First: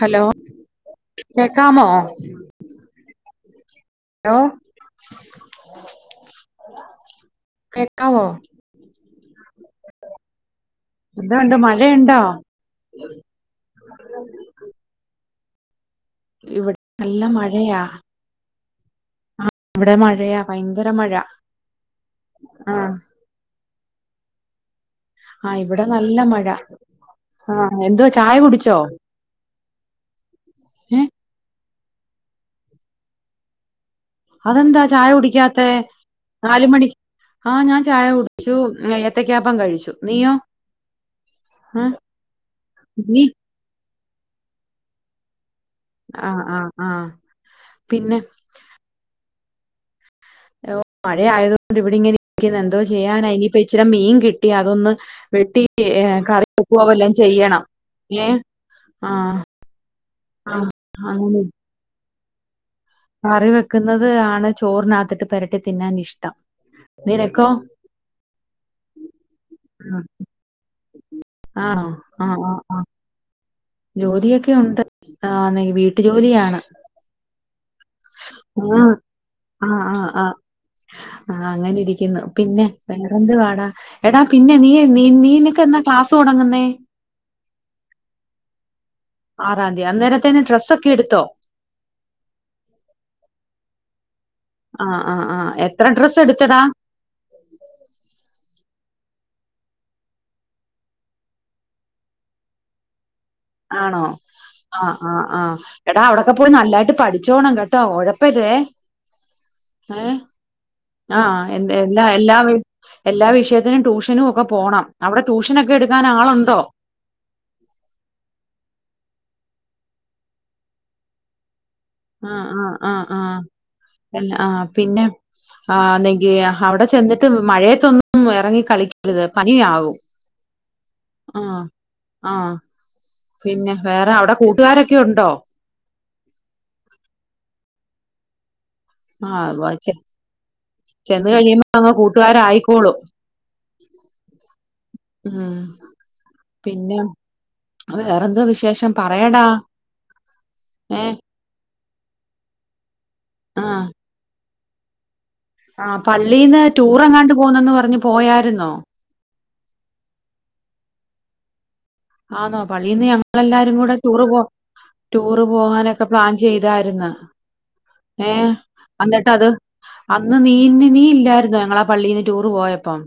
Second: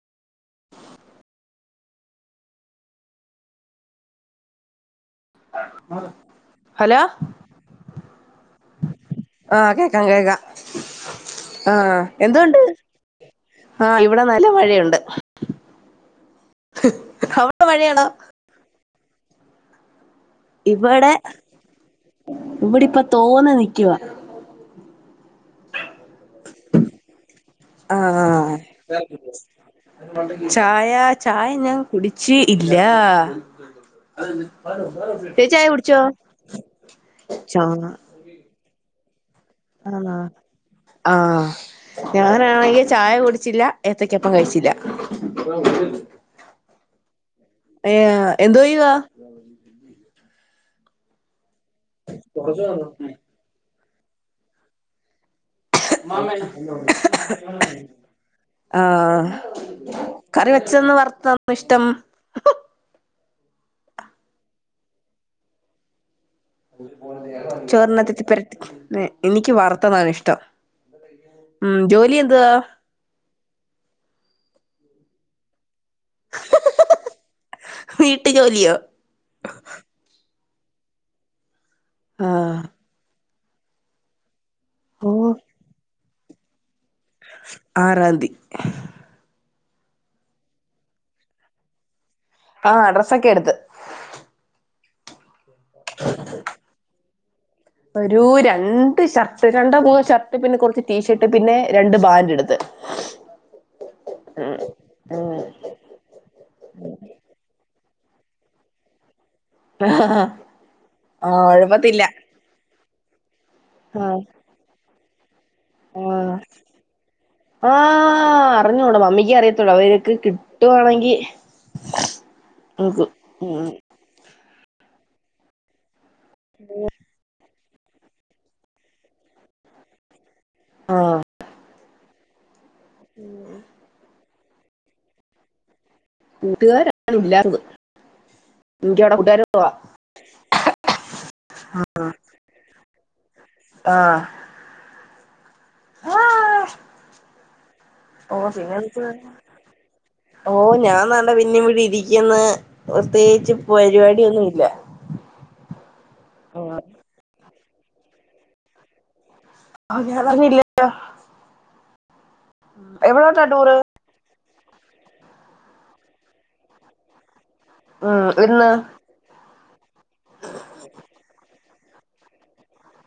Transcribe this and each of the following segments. Hello കേക്കാമോ? Hello? Hello. കേക്കാവോ ആ കേക്കാം കേക്കാ എന്തുണ്ട് ആ മഴയുണ്ടോ എന്തൊണ്ട്? ആ ഇവിടെ നല്ല മഴയൊണ്ട്. ഇവിടെ നല്ല അവിടെ മഴയാ. മഴയാണോ ഇവിടെ മഴ മഴയാ ഭയങ്കര ഇവടെ ഇവിടിപ്പോ ആ തോന്ന് നിക്കുവാ. ആ ഇവിടെ നല്ല മഴ. ആ എന്തുവാ ചായ കുടിച്ചോ ആ ഛായ ഏ ഛായ ഞാ കുടിച്ച് ഇല്ലാ. അതെന്താ ചായ ചേച്ചി കുടിക്കാത്തെ ഛായൊടിച്ചോ നാല് മണി ആ ഞാൻ ച്ചോന്ന് ചായ കുടിച്ചു ഏത്തക്കാപ്പം കഴിച്ചു. നീയോ? ആ ആ ഞാനാണെങ്കി ഛായ നീ കുടിച്ചില്ല ഏത്തക്കപ്പം കഴിച്ചില്ല. ആ ആ ആ ഏ പിന്നെ എന്തോയ്യുവാ? മഴയായതോണ്ട് ഇവിടെങ്ങനെ ഇരിക്ക്ന്ന് എന്തോ ചെയ്യാന ഇനിയിപ്പോ ഇച്ചര മീൻ കിട്ടി അതൊന്ന് വെട്ടി ഏ കറിവെക്കോ വല്ലോം ചെയ്യണം. ഏ ആ കറി ആഹ് വെച്ചന്ന് ആണ് വറുത്തന്നൊഷ്ടം? കറി വെക്കുന്നത് ആണ് ചോറിനകത്തിട്ട് പെരട്ടി തിന്നാനിഷ്ടം. ചോറിനത്തെത്തിപ്പര എ എനിക്ക് ഉം. വർത്തതാണിഷ്ടം. ഉം ആണോ ജോലി ആഹ് എന്തുവാ? ആഹ് ആഹ് ജോലിയൊക്കെ ഒണ്ട് ആന്നെ വീട്ടു ജോലിയാണ്. വീട്ടു ജോലിയോ ഓ ആ ആ ആ ആ അങ്ങനെ രിക്ക്ന്നു ആഹ് പിന്നെ എന്തെന്തുവാടാ എടാ പിന്നെ നീ നീ നീനക്കെന്ന ക്ലാസ് തൊടങ്ങുന്നേ? ആറാന്തി. ആറാന്തിയാ അന്നേരത്തിന് ഡ്രെസ്സൊക്കെ എടുത്തോ? ആഹ ഡ്രസ്സൊക്കെ എടുത്ത്. ആഹ ആഹ ആഹ എത്ര ഡ്രസ്സ് എടുത്തടാ? ഒരു രണ്ട് ഷർട്ട് രണ്ടോ മൂന്നോ ഷർട്ട് പിന്നെ കുറച്ച് ടീഷർട്ട് പിന്നെ രണ്ട് ബാൻഡ് എടുത്ത്. ആണോ ആ് ആ് ആഹ് എടാ അവിടൊക്കെ പോയി നല്ലായിട്ട് പഠിച്ചോണം കെ ട്ടോ ഒഴപ്പരുതേ. ഏ ആഹ് ആഹ എ ഒഴപ്പത്തില്ല എല്ലാ എല്ലാ എല്ലാ വിഷയത്തിനും ആഹ് ട്യൂഷനും ഒക്കെ പോണം അവിടെ ട്യൂഷനൊക്കെ ആഹ് എടുക്കാനാളുണ്ടോ? റിഞ്ഞൂട മമ്മിക്ക് അറിയത്തൊള്ളു അത് വരേക്ക് കിട്ടുവാണെങ്കി ആഹ് ആഹ ആഹ് നോക്കും ഉം ആഹ ആഹ് പിന്നെ ആ ലേ അവിടെ ചെന്നിട്ട് മഴയത്തൊന്നും ഇറങ്ങി കളിക്കരുത് പനിയകും. ആഹ ആ പിന്നെ വേറെ അവ്ടെ കൂട്ടുകാരൊക്കെ ഉണ്ടോ? കൂട്ടുകാരൊന്നുള്ളാര്ന്ന്. ആ അ വായിചെ ചെന്ന് കഴിയുമ്പ അങ്ങ് കൂട്ടുകാരായിക്കോളും. ആഹ. ഉം പിന്നെ ഓ വേറെന്ത പിന്നെ വിശേഷം എന്തുവാ? പറയടാ? ഓ ഞാൻ ഏഹ് താണ്ടെ പിന്നിവിടെ ഇരിക്കന്ന് പ്രത്യേകിച്ച് പരിപാടിയൊന്നുല്ല. ആ പള്ളീന്ന് ടൂർ എങ്ങാണ്ട് പോവുന്നന്ന് പറഞ്ഞ് പോയായിരുന്നോ? ആ ഞാനറിഞ്ഞില്ലല്ലോ. ആ ന്നോ പള്ളീന്ന് ഞങ്ങെല്ലാരും കൂടെ ടൂറ് പോ ടൂറ് പോകാനൊക്കെ പ്ലാൻ ചെയ്തായിര്ന്ന്. ഉം ഏഹ ഇന്ന് അന്നിട്ട് അത് അന്ന് നീ നീ ഇല്ലായിരുന്നോ ഞങ്ങള പള്ളിന്ന് ടൂറ് പോയപ്പം.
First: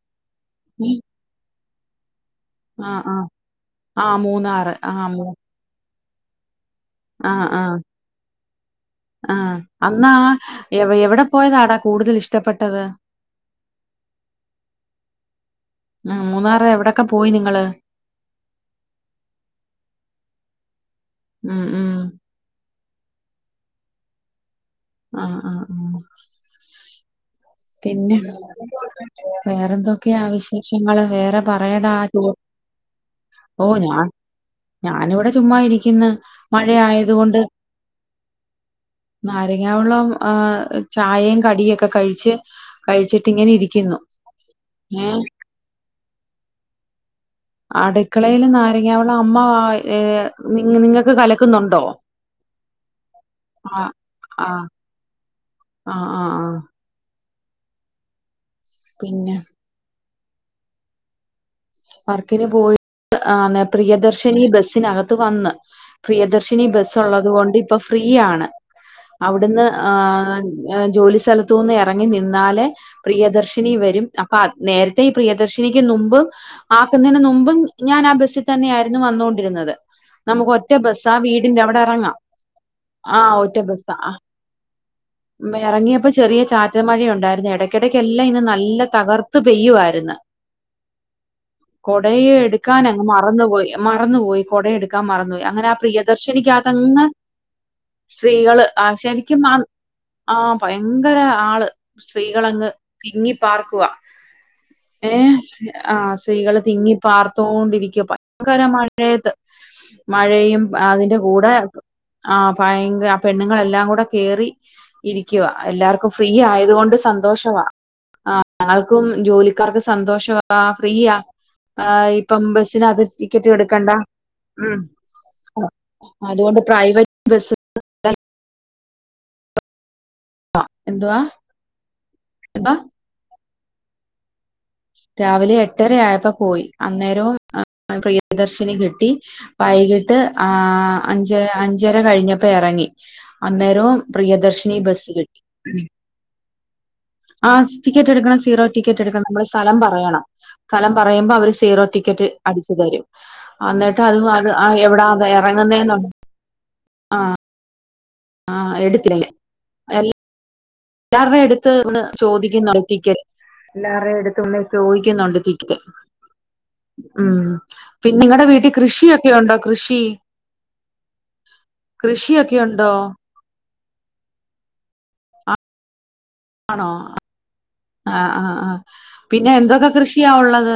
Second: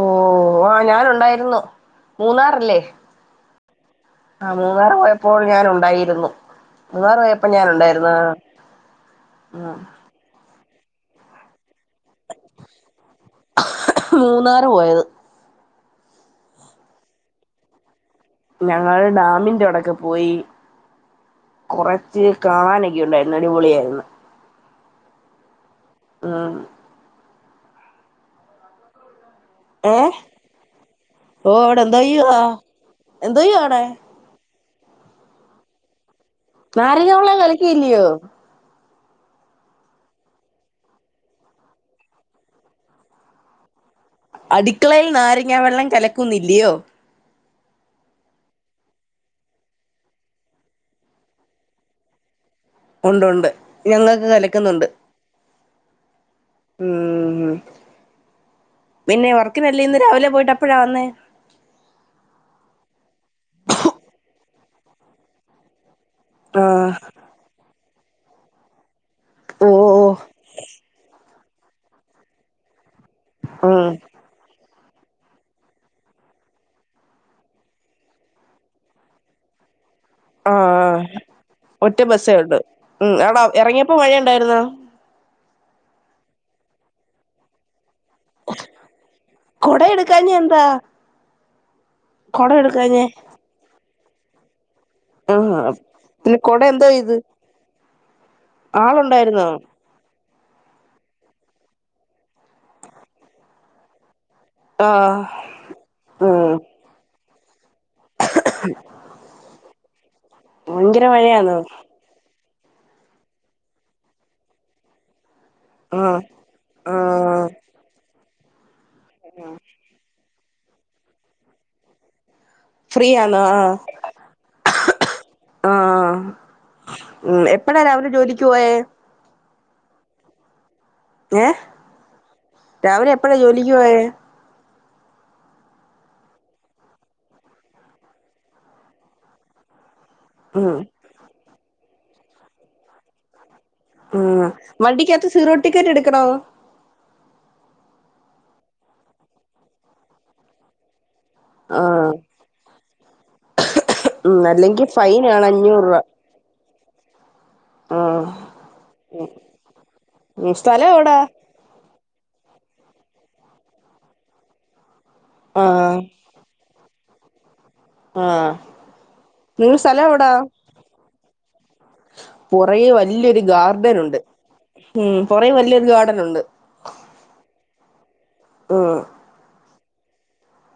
ഓ ആ ഉം. ഞാനുണ്ടായിരുന്നു. മൂന്നാറല്ലേ? ആ ആ. ആ മൂന്നാർ പോയപ്പോൾ ഞാൻ ഉണ്ടായിരുന്നു. മൂന്നാറ് ആ പോയപ്പം ആ ഞാൻ ഉണ്ടായിരുന്നു. ആ ഹ് എവ് എവിടെ പോയതാടാ കൂടുതലിഷ്ടപ്പെട്ടത്? മൂന്നാറ് പോയത് ആ മൂന്നാർ എവിടൊക്കെ പോയി നിങ്ങള് ഞങ്ങ ഡാമിന്റെ അടക്ക പോയി ഉം ഉം. കുറച്ച് കാണാനൊ ണ്ടായിരുന്ന അടിപൊളിയായിരുന്നു ആഹ് ആഹ ആഹ പിന്നെ ഏ വേറെന്തൊക്കെയാ വിശേഷങ്ങള് വേറെ ഓ അവിടെ പറയട എന്തോ ആ ചെയ്യുവാ എന്തോ ആട ഞാനിവിടെ ചുമ്മാ ഇരിക്കുന്ന നാരിക വള്ളം കലിക്കിയില്ലയോ നാരങ്ങ വള്ളം ചായയും കടിയും ഒക്കെ കഴിച്ച് കഴിച്ചിട്ട് ഇങ്ങനെ ഇരിക്കുന്നു ഏ അടുക്കളയിൽ നാരങ്ങ വെള്ളം കലക്കുന്നില്ലയോ അടുക്കളൽ നാരങ്ങള വെള്ളം അമ്മ ഏ നി നിങ്ങൾക്ക് കലക്കുന്നുണ്ടോ ഉണ്ട് ഉണ്ട് ഞങ്ങൾക്ക് കലക്കുന്നുണ്ട് ആഹ ആഹ ആഹ ഉ പിന്നെ ഉറക്കിനല്ല ഇന്ന് രാവിലെ പോയിട്ട് അപ്പഴാ വന്നേ വർക്കിന് പോയി്ന്ന പ്രിയദർശനി ബസിനകത്ത് വന്ന് പ്രിയദർശിനി ആഹ് ബസ്സൊള്ളത് കൊണ്ട് ഇപ്പൊ ഫ്രീയാണ് അവിടുന്ന് ഓ ആ ഓ ജോലി സ്ഥലത്തൂന്ന് എറങ്ങി നിന്നാലേ പ്രിയദർശിനി ഉം വരും അപ്പൊ നേരത്തെ ഈ പ്രിയദർശിനിക്ക് നുമ്പ് ആക്കുന്നേന് നുമ്പും ഞാൻ ആ ബസ്സിൽ തന്നെയാരുന്നു വന്നൊണ്ടിരുന്നത് നമുക്ക് ഒറ്റ ആഹ് ബസ്സാ വീടിന്റവിടെ ഒറ്റ എറങ്ങാം ബസ്സേ ഉള്ളു ഉം ആ അവിടെ ഒറ്റ ഇറങ്ങിയപ്പോ ബസ്സാ മഴ ഉണ്ടായിരുന്നോ എറങ്ങിയപ്പോ ചെറിയ ചാറ്റമഴയൊണ്ടാരുന്നു ഇടയ്ക്കിടക്ക് ല്ലാം ഇന്ന് നല്ല തകർത്തു കൊട പെയ്യുവാരുന്ന് എടുക്കാഞ്ഞെ എന്താ കൊടയു കൊട എടുക്കാനങ്ങ് എടുക്കാഞ്ഞെ മറന്ന് പോയി മറന്ന്പോയി കൊട എടു ൻ മറന്നോയി അങ്ങനെ ആഹ് ആ പിന്നെ കൊട എന്തോ പ്രിയദർശനിക്കാതങ് ചെയ്ത് സ്ത്രീകള് ആ ശരിക്കും ആളുണ്ടായിരുന്നോ മാ ആ ഭയങ്കര ആള് സ്ത്രീകളങ്ങ് തിങ്ങി പാർക്കുവാ ഏ ആഹ് ആഹ ഉം സ്ത്രീകള് തിങ്ങി പാർത്തോണ്ടിരിക്ക പയ്ങ്കര മഴേത് മഴയും ഭയങ്കര അതിന്റെ കൂടെ മഴയാന്നോ ഭയങ്കര ആ പെണ്ണുങ്ങളെല്ലാം കൂടെ കേറി നി ക്ക്വ എല്ലാവർക്കും ആഹ് ഫ്രീ ആയതുകൊണ്ട് ആഹ് സന്തോഷവാ ആ [unintelligible] ഉം ജോലിക്കാർക്ക് സന്തോഷവാ ഫ്രീ ആ ഇപ്പം ബസിന് അത് ഫ്രീ ടിക്കറ്റു എടുക്കണ്ട ഉ ആ ഉം ബസ് എപ്പഴ രാവിലെ ജോലിക്ക് പോയേ എന്തുവാ ഏഹ് എന്തുവാ രാവിലെ എപ്പഴാ ജോലിക്ക് പോയ രാവിലെ എട്ടര ആയപ്പോ പോയി അന്നേരവും പ്രിയദർശിനി കിട്ടി ട്ട് ആ ഉം അഞ്ച് അഞ്ചര കഴിഞ്ഞപ്പോ ഇറങ്ങി അന്നേരൊം ആഹ് പ്രിയദർശിനി ബസ് വണ്ടിക്കകത്ത് കിട്ടി സീറോ ടിക്കറ്റ് എടുക്കണോ ആ ടിക്കറ്റ് എടുക്കണം സീറോ ടിക്കറ്റ് എടുക്കണം മ്മള് സ്ഥലം പറയണം സ്ഥലം പറയുമ്പോ അവര് സീറോ ആഹ് ടിക്കറ്റ് അടിച്ചു തരും അന്നിട്ട് അത് ഉം അത് അല്ലെങ്കി എവിടാ ഫൈനാണ് അഞ്ഞൂറ് ഇറങ്ങുന്നെന്ന രൂപ ആ ആഹ് എടുക്കേല്ല സ്ഥലം എവിടാ എല്ലാരുടെ എടുത്ത് ഒന്ന് ചോദിക്ക നോക്കിക്കൻ എല്ലാരുടെ അടുത്ത് ഒന്ന് ചോദ ക്കുന്നുണ്ട് ക്കറ്റ് ആഹ് ഉ പിന്നെ നിങ്ങടെ ആഹ് വീട്ടിൽ കൃഷിയൊക്കെ ഉണ്ടോ നിങ്ങടെ കൃഷി സ്ഥലം എവിടാ കൃഷിയൊക്കെയുണ്ടോ ണ്ട് ഉം കൊറേ വല്യൊരു ഗാർഡൻ ഉണ്ട് ആണോ ആ ആ ആ. ഉം പിന്നെ എന്തൊക്കെ കൃഷിയാ ഒള്ളത്?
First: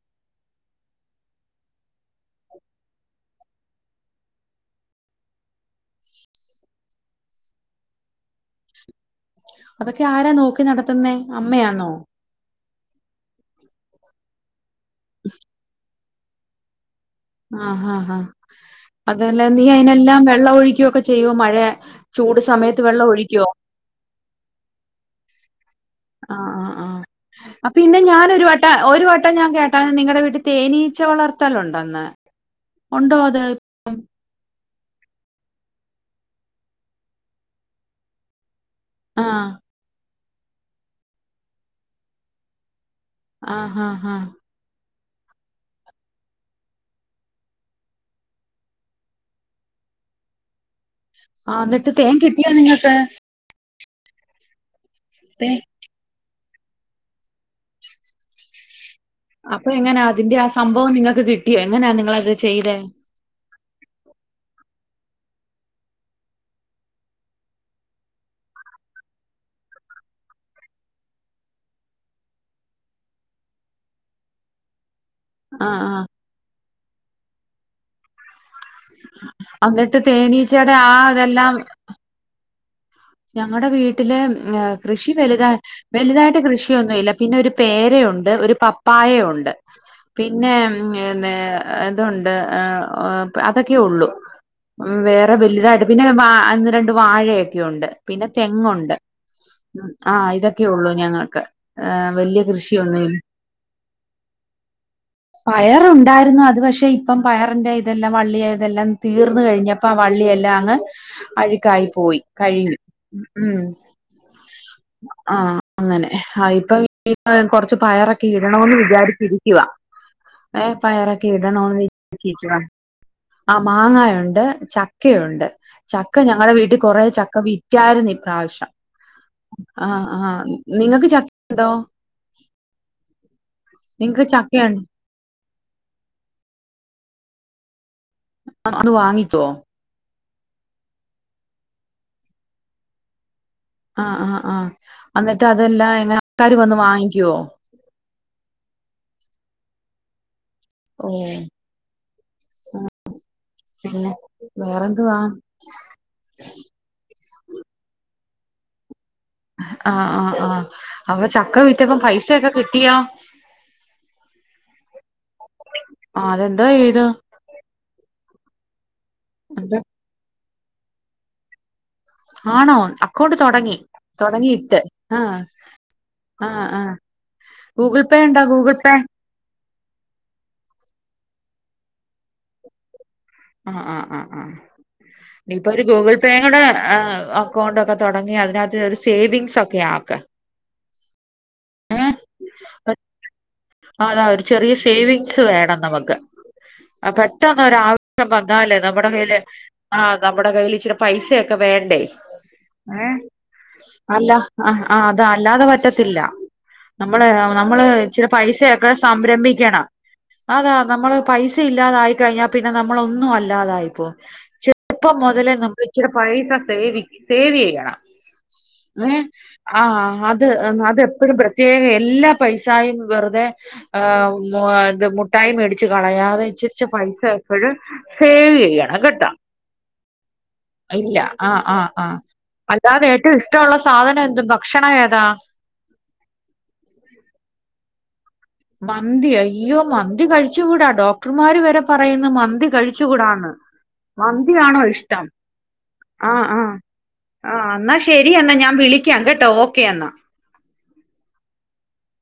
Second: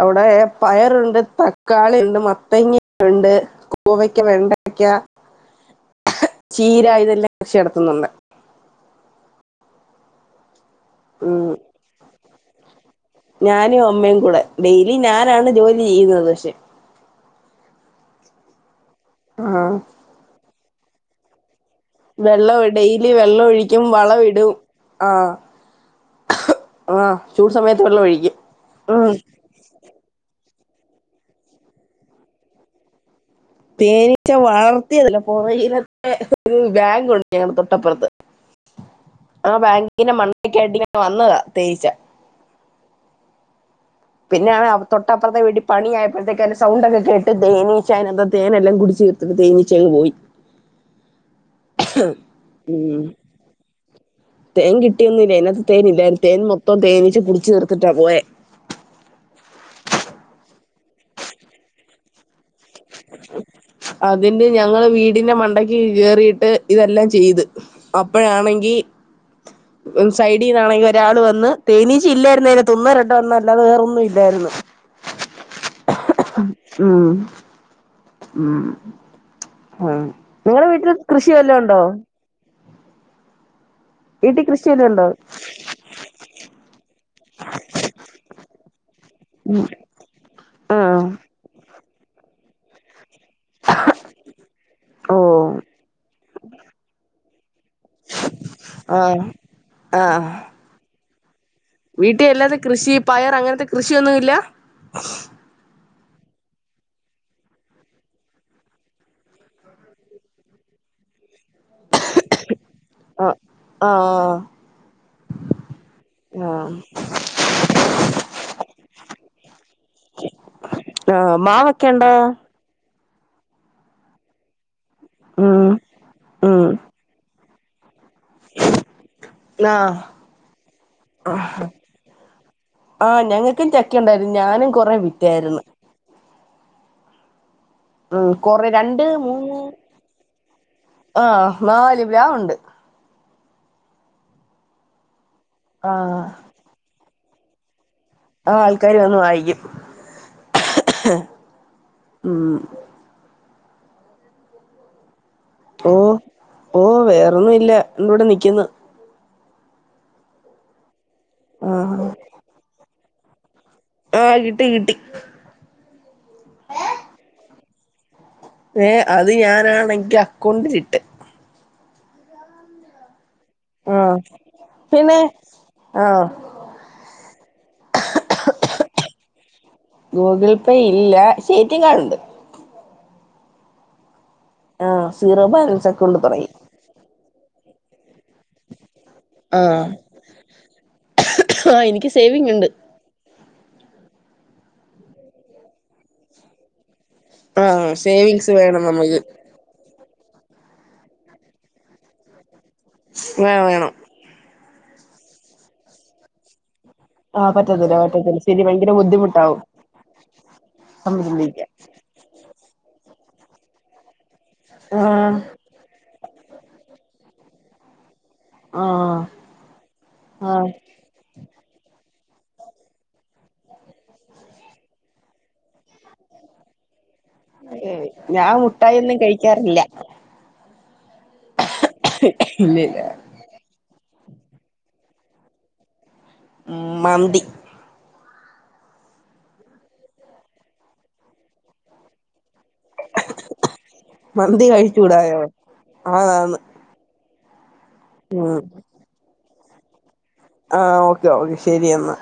അവിടെ പയറുണ്ട്, തക്കാളിയുണ്ട്, മത്തങ്ങയുണ്ട് പൂവയ്ക്ക്, വെണ്ടയ്ക്ക ചീരായിതെല്ലാം കൃഷി നടത്തുന്നുണ്ട്. അതൊക്കെ യാരാ നോക്കി നടത്തുന്നേ ഉം അമ്മയാന്നോ? ഞാനും അമ്മയും കൂടെ, ഡെയിലി ഞാനാണ് ജോലി ചെയ്യുന്നത് പഷെ. ആ ആ ഹാ അതല്ല നീ ആഹ് അയിനെല്ലാം വെള്ളം ഒഴിക്കൊക്കെ ചെയ്യുവോ മഴയ വെള്ളം ഡെയ്ലി വെള്ളം ഒഴിക്കും വളം ഇടും ആ. ആ ആ ആ അ പിന്നെ വെള്ളം ഒഴിക്കും ഞാനൊരു വട്ടം ഒരു ഉം വട്ടം ഞാൻ കേട്ടാ നിങ്ങളടെ വീട്ടിൽ തേനീച്ച വളർത്തലൊണ്ടെന്ന് ഒണ്ടോ അത് തേനീച്ച വളർ യതല്ല പോറകിലത്തെ ഒരു വാങ്കുണ്ട് ഞങ്ങടെ തൊട്ടപ്പുറത്ത് ആ വാങ്കിന്റെ മണ്ടക്കായിട്ട് ങ്ങനെ വന്നതാ തേനീച്ച. ആഹ്ഹ പിന്നെയാണ് അവ തൊട്ടപ്പുറത്തെ വീട്ടി പണിയായപ്പോഴത്തേക്ക് അയിന്റെ സൗണ്ടൊക്കെ കേട്ട് തേനീച്ചഅയ്ന ത്തെ തേനെല്ലാം കുടിച്ച് തീർത്തിട്ട് തേനീച്ചയങ് പോയി. ആ എന്നിട്ട് തേൻ കിട്ടിയോ നിങ്ങക്ക്? ഉം തേൻ കിട്ടിയൊന്നുംല്ല. ഇനകത്ത് തേൻ ഇല്ലായിരുന്ന് തേൻ മൊത്തം തേനിച്ച് കുടി അപ്പൊ എങ്ങനാ ത് തിന്റെ ആ സംഭവം നിങ്ങൾക്ക് കിട്ടിയോ എങ്ങനെയാ നിങ്ങളത് ചെയ്തെ? [unintelligible] അതിന്റെ ഞങ്ങള് വീടിന്റെ മണ്ടയ്ക്ക് കയറീട്ട് ഇതെല്ലാം ചെയ്ത് അപ്പഴാണെങ്കി [unintelligible] ഉം സൈഡീന്നാണെങ്കി ഒരാൾ വന്ന് തേനീച്ച ഇല്ലായിരുന്ന് അതിനാത്ത് ഒന്നോ രണ്ടോ എണ്ണം അല്ലാതെ വേറൊന്നും ഇല്ലാര്ന്ന്. ആ, ആ. ഉം ഉം എന്നിട്ട് ഉം നിങ്ങളെ തേനീച്ചയുടെ ആ വീട്ടില് കൃഷി ഇതെല്ലാം വല്ലോണ്ടോ? ഞങ്ങടെ വീട്ടില് വല്ലോം ഉണ്ടോ കൃഷി വലുത വലുതായിട്ട് കൃഷിയൊന്നൂല്ല പിന്നെ ഒരു പേരയൊണ്ട്, ഒരു പപ്പായയൊ ഉം പിന്നെ ഞ് ഞ് ഇതുണ്ട് എ ഓ അതൊക്കെ ഒള്ളൂ. വേറെ ഓഹ് വലുതായിട്ട് പിന്നെ വാ ന്ന് രണ്ട് വാഴയൊക്കെ ഉണ്ട്. പിന്നെ തെങ്ങുണ്ട് ആഹ് ആഹ ആഹ് ഇതൊക്കെ ഒ ള്ളൂ ഞങ്ങൾക്ക്. വീട്ടിൽ വലിയ അല്ലാതെ കൃഷി ഒന്നും പയർ അങ്ങനത്തെ കൃഷിയൊന്നുമില്ല പയറുണ്ട് ണ്ടായിരുന്നു അത് പക്ഷെ ഇപ്പം പയറിന്റെ ഇതെല്ലാം വള്ളിയതെല്ലാം തീർന്ന് കഴിഞ്ഞപ്പം ആ വള്ളിയെല്ലാം അങ്ങ് അഴ്ക്കായി പോയി കഴിഞ്ഞു. ആഹ് ഉം ആഹ ആഹ് അങ്ങനെ ആ ആഹ് ഇപ്പൊ കൊറച്ച് പയറൊക്കെ ഇടണന്ന് വിചാരിച്ചിരിക്കുവ ഏഹ് പായറൊക്കെ ആഹ് മാവൊക്കെ ഉണ്ടോ ഇടണോന്നച്ച് ഇരിക്കുവാ. ആ മാങ്ങായുണ്ട്, ചക്കയുണ്ട് ഉം ചക്ക ഞങ്ങളടെ ഉം വീട്ടി കൊറെ ചക്ക വീ റ്റായിരുന്നു ഇ പ്രാവശ്യംആ ആഹ ആഹ് നിങ്ങക്ക് ചക്കയുണ്ടോ? ആഹ ഞങ്ങൾക്കും ചക്കണ്ടായിരുന്നു ഞാനും ചക്കയുണ്ടോ കുറേ വിറ്റായിരുന്ന. ഉം കൊറെ അന്ന് രണ്ട്, വാങ്ങിക്കോ മൂന്ന് ആഹ നാല് പ്ലാവ് ഉണ്ട്. ആഹ് ആഹ് ആഹ് അന്നട്ട് അതെല്ലാം ങ്ങനെ ആഹ് ആക്കാര് വന്ന് വാങ്ങിക്കുവോ? ആ ആൾക്കാാര് വന്ന് വായിക്കും. ഇഹ് ഇഹ് ഓഹ് ഉം. പിന്നെ വേറെന്തുവാ? ഓ ഓ വേറെൊന്നും ഇല്ല എന്തൂടെ നിക്കുന്നു ആഹ ആഹ ആഹ അപ്പൊ ചക്ക വിറ്റപ്പോ ആഹ് പൈസൊക്കെ കിട്ടിയാ ആഹ് കിട്ടി കിട്ടി ആ അതെന്താ ചെയ്ത് ഏ അത് ഞാനാണെങ്കി അക്കൗണ്ടിലിട്ട് ആണോ അക്കൗണ്ട് തുടങ്ങി ആഹ് തുടങ്ങിയിട്ട് പിന്നെ ആഹ് ആഹ് ആ ഗൂഗിൾ പേ ഉണ്ടോ ഗൂഗിൾ പേ ഗൂഗിൾ പേ ഇല്ല പക്ഷെ എ ടി എം കാർഡ് ഉണ്ട് ആഹ ആ ആ ആ ആഹ് സീറോ ഇ ഇപ്പൊ ഒരു ബാലൻസ് ഗൂഗിൾ അക്കൗണ്ട് പേ തുടങ്ങി കൂടെ ആ അക്കൗണ്ട് ഒക്കെ തുടങ്ങി അതിനകത്ത് ഒരു സേവിംഗസക്കെ ആഹ് ആക്ക ആഹ് എനിക്ക് ഏഹ് സേവിങ് ഉണ്ട് അതാ ഒരു ചെറിയ സേവിങ്സ് വേണം നമുക്ക് ആഹ് പെട്ടെന്നൊരാവ ശ്യം സേവിങ്സ് വന്നാൽ വേണം നമ്മുടെ നമുക്ക് മേൽ ആഹ് നമ്മുടെ കയ്യിൽ ഇച്ചിരി പൈസൊക്കെ വേണ്ടേ ഏ വേണം വേണം അല്ല ആ ആ അത അല്ലാതെ പറ്റത്തില്ല നമ്മള് ആഹ് നമ്മള് പറ്റത്തില്ല ചില പറ്റത്തില്ല ശരി പൈസയൊക്കെ ഭയങ്കര ബുദ്ധിമുട്ടാവും സംരംഭിക്കണം അതാ നമ്മള് പൈസ സമ്മതിക്കാൻ ഇല്ലാതായിക്കഴിഞ്ഞാ പി നമ്മള് ഒന്നും അല്ലാതായപ്പോ ചെറുപ്പം ആഹ് മുതലേ നമ്മക്ക് ചില പൈസ സേവിക്ക സേവ് ചെയ്യണം ഏ ആഹ് ആ അത് ആഹ് അതെപ്പോഴും പ്രത്യേക എല്ലാ പൈസായ വെറുതെ് മുട്ടായ മേടി ച്ച് കളയാതെ ഇച്ച് ഇച്ച് പൈസ എപ്പോഴും ഞാൻ സേവ് ചെയ്യണം, മുട്ടായൊന്നും കെട്ടോ കഴിക്കാറില്ല ഇല്ല ആ ആഹ് ആഹ് ഇല്ലില്ല അല്ലാതെ ഏറ്റവും ഇഷ്ടമുള്ള സാധനം എന്തും, ഭക്ഷണം ഏതാ ഉം, മന്തി മന്തി അയ്യോ മന്തി കഴിച്ച കൂടാ ഡോക്ടർമാര് വരെ പറയുന്നു മന്തി മന്തി കഴിച്ചുകൂടന്ന്, മന്തി മന്തിയാണോ ഇഷ്ടം കഴിച്ചൂടായോ ആഹ ആതാന്ന് ആഹ ആ എന്നാ ശരി എന്നാ ഞാൻ വിളിക്കാം കേട്ടോ ഓക്കെ എന്നാ ആഹ ഓക്കെ ഓക്കെ ശെരി എന്നാ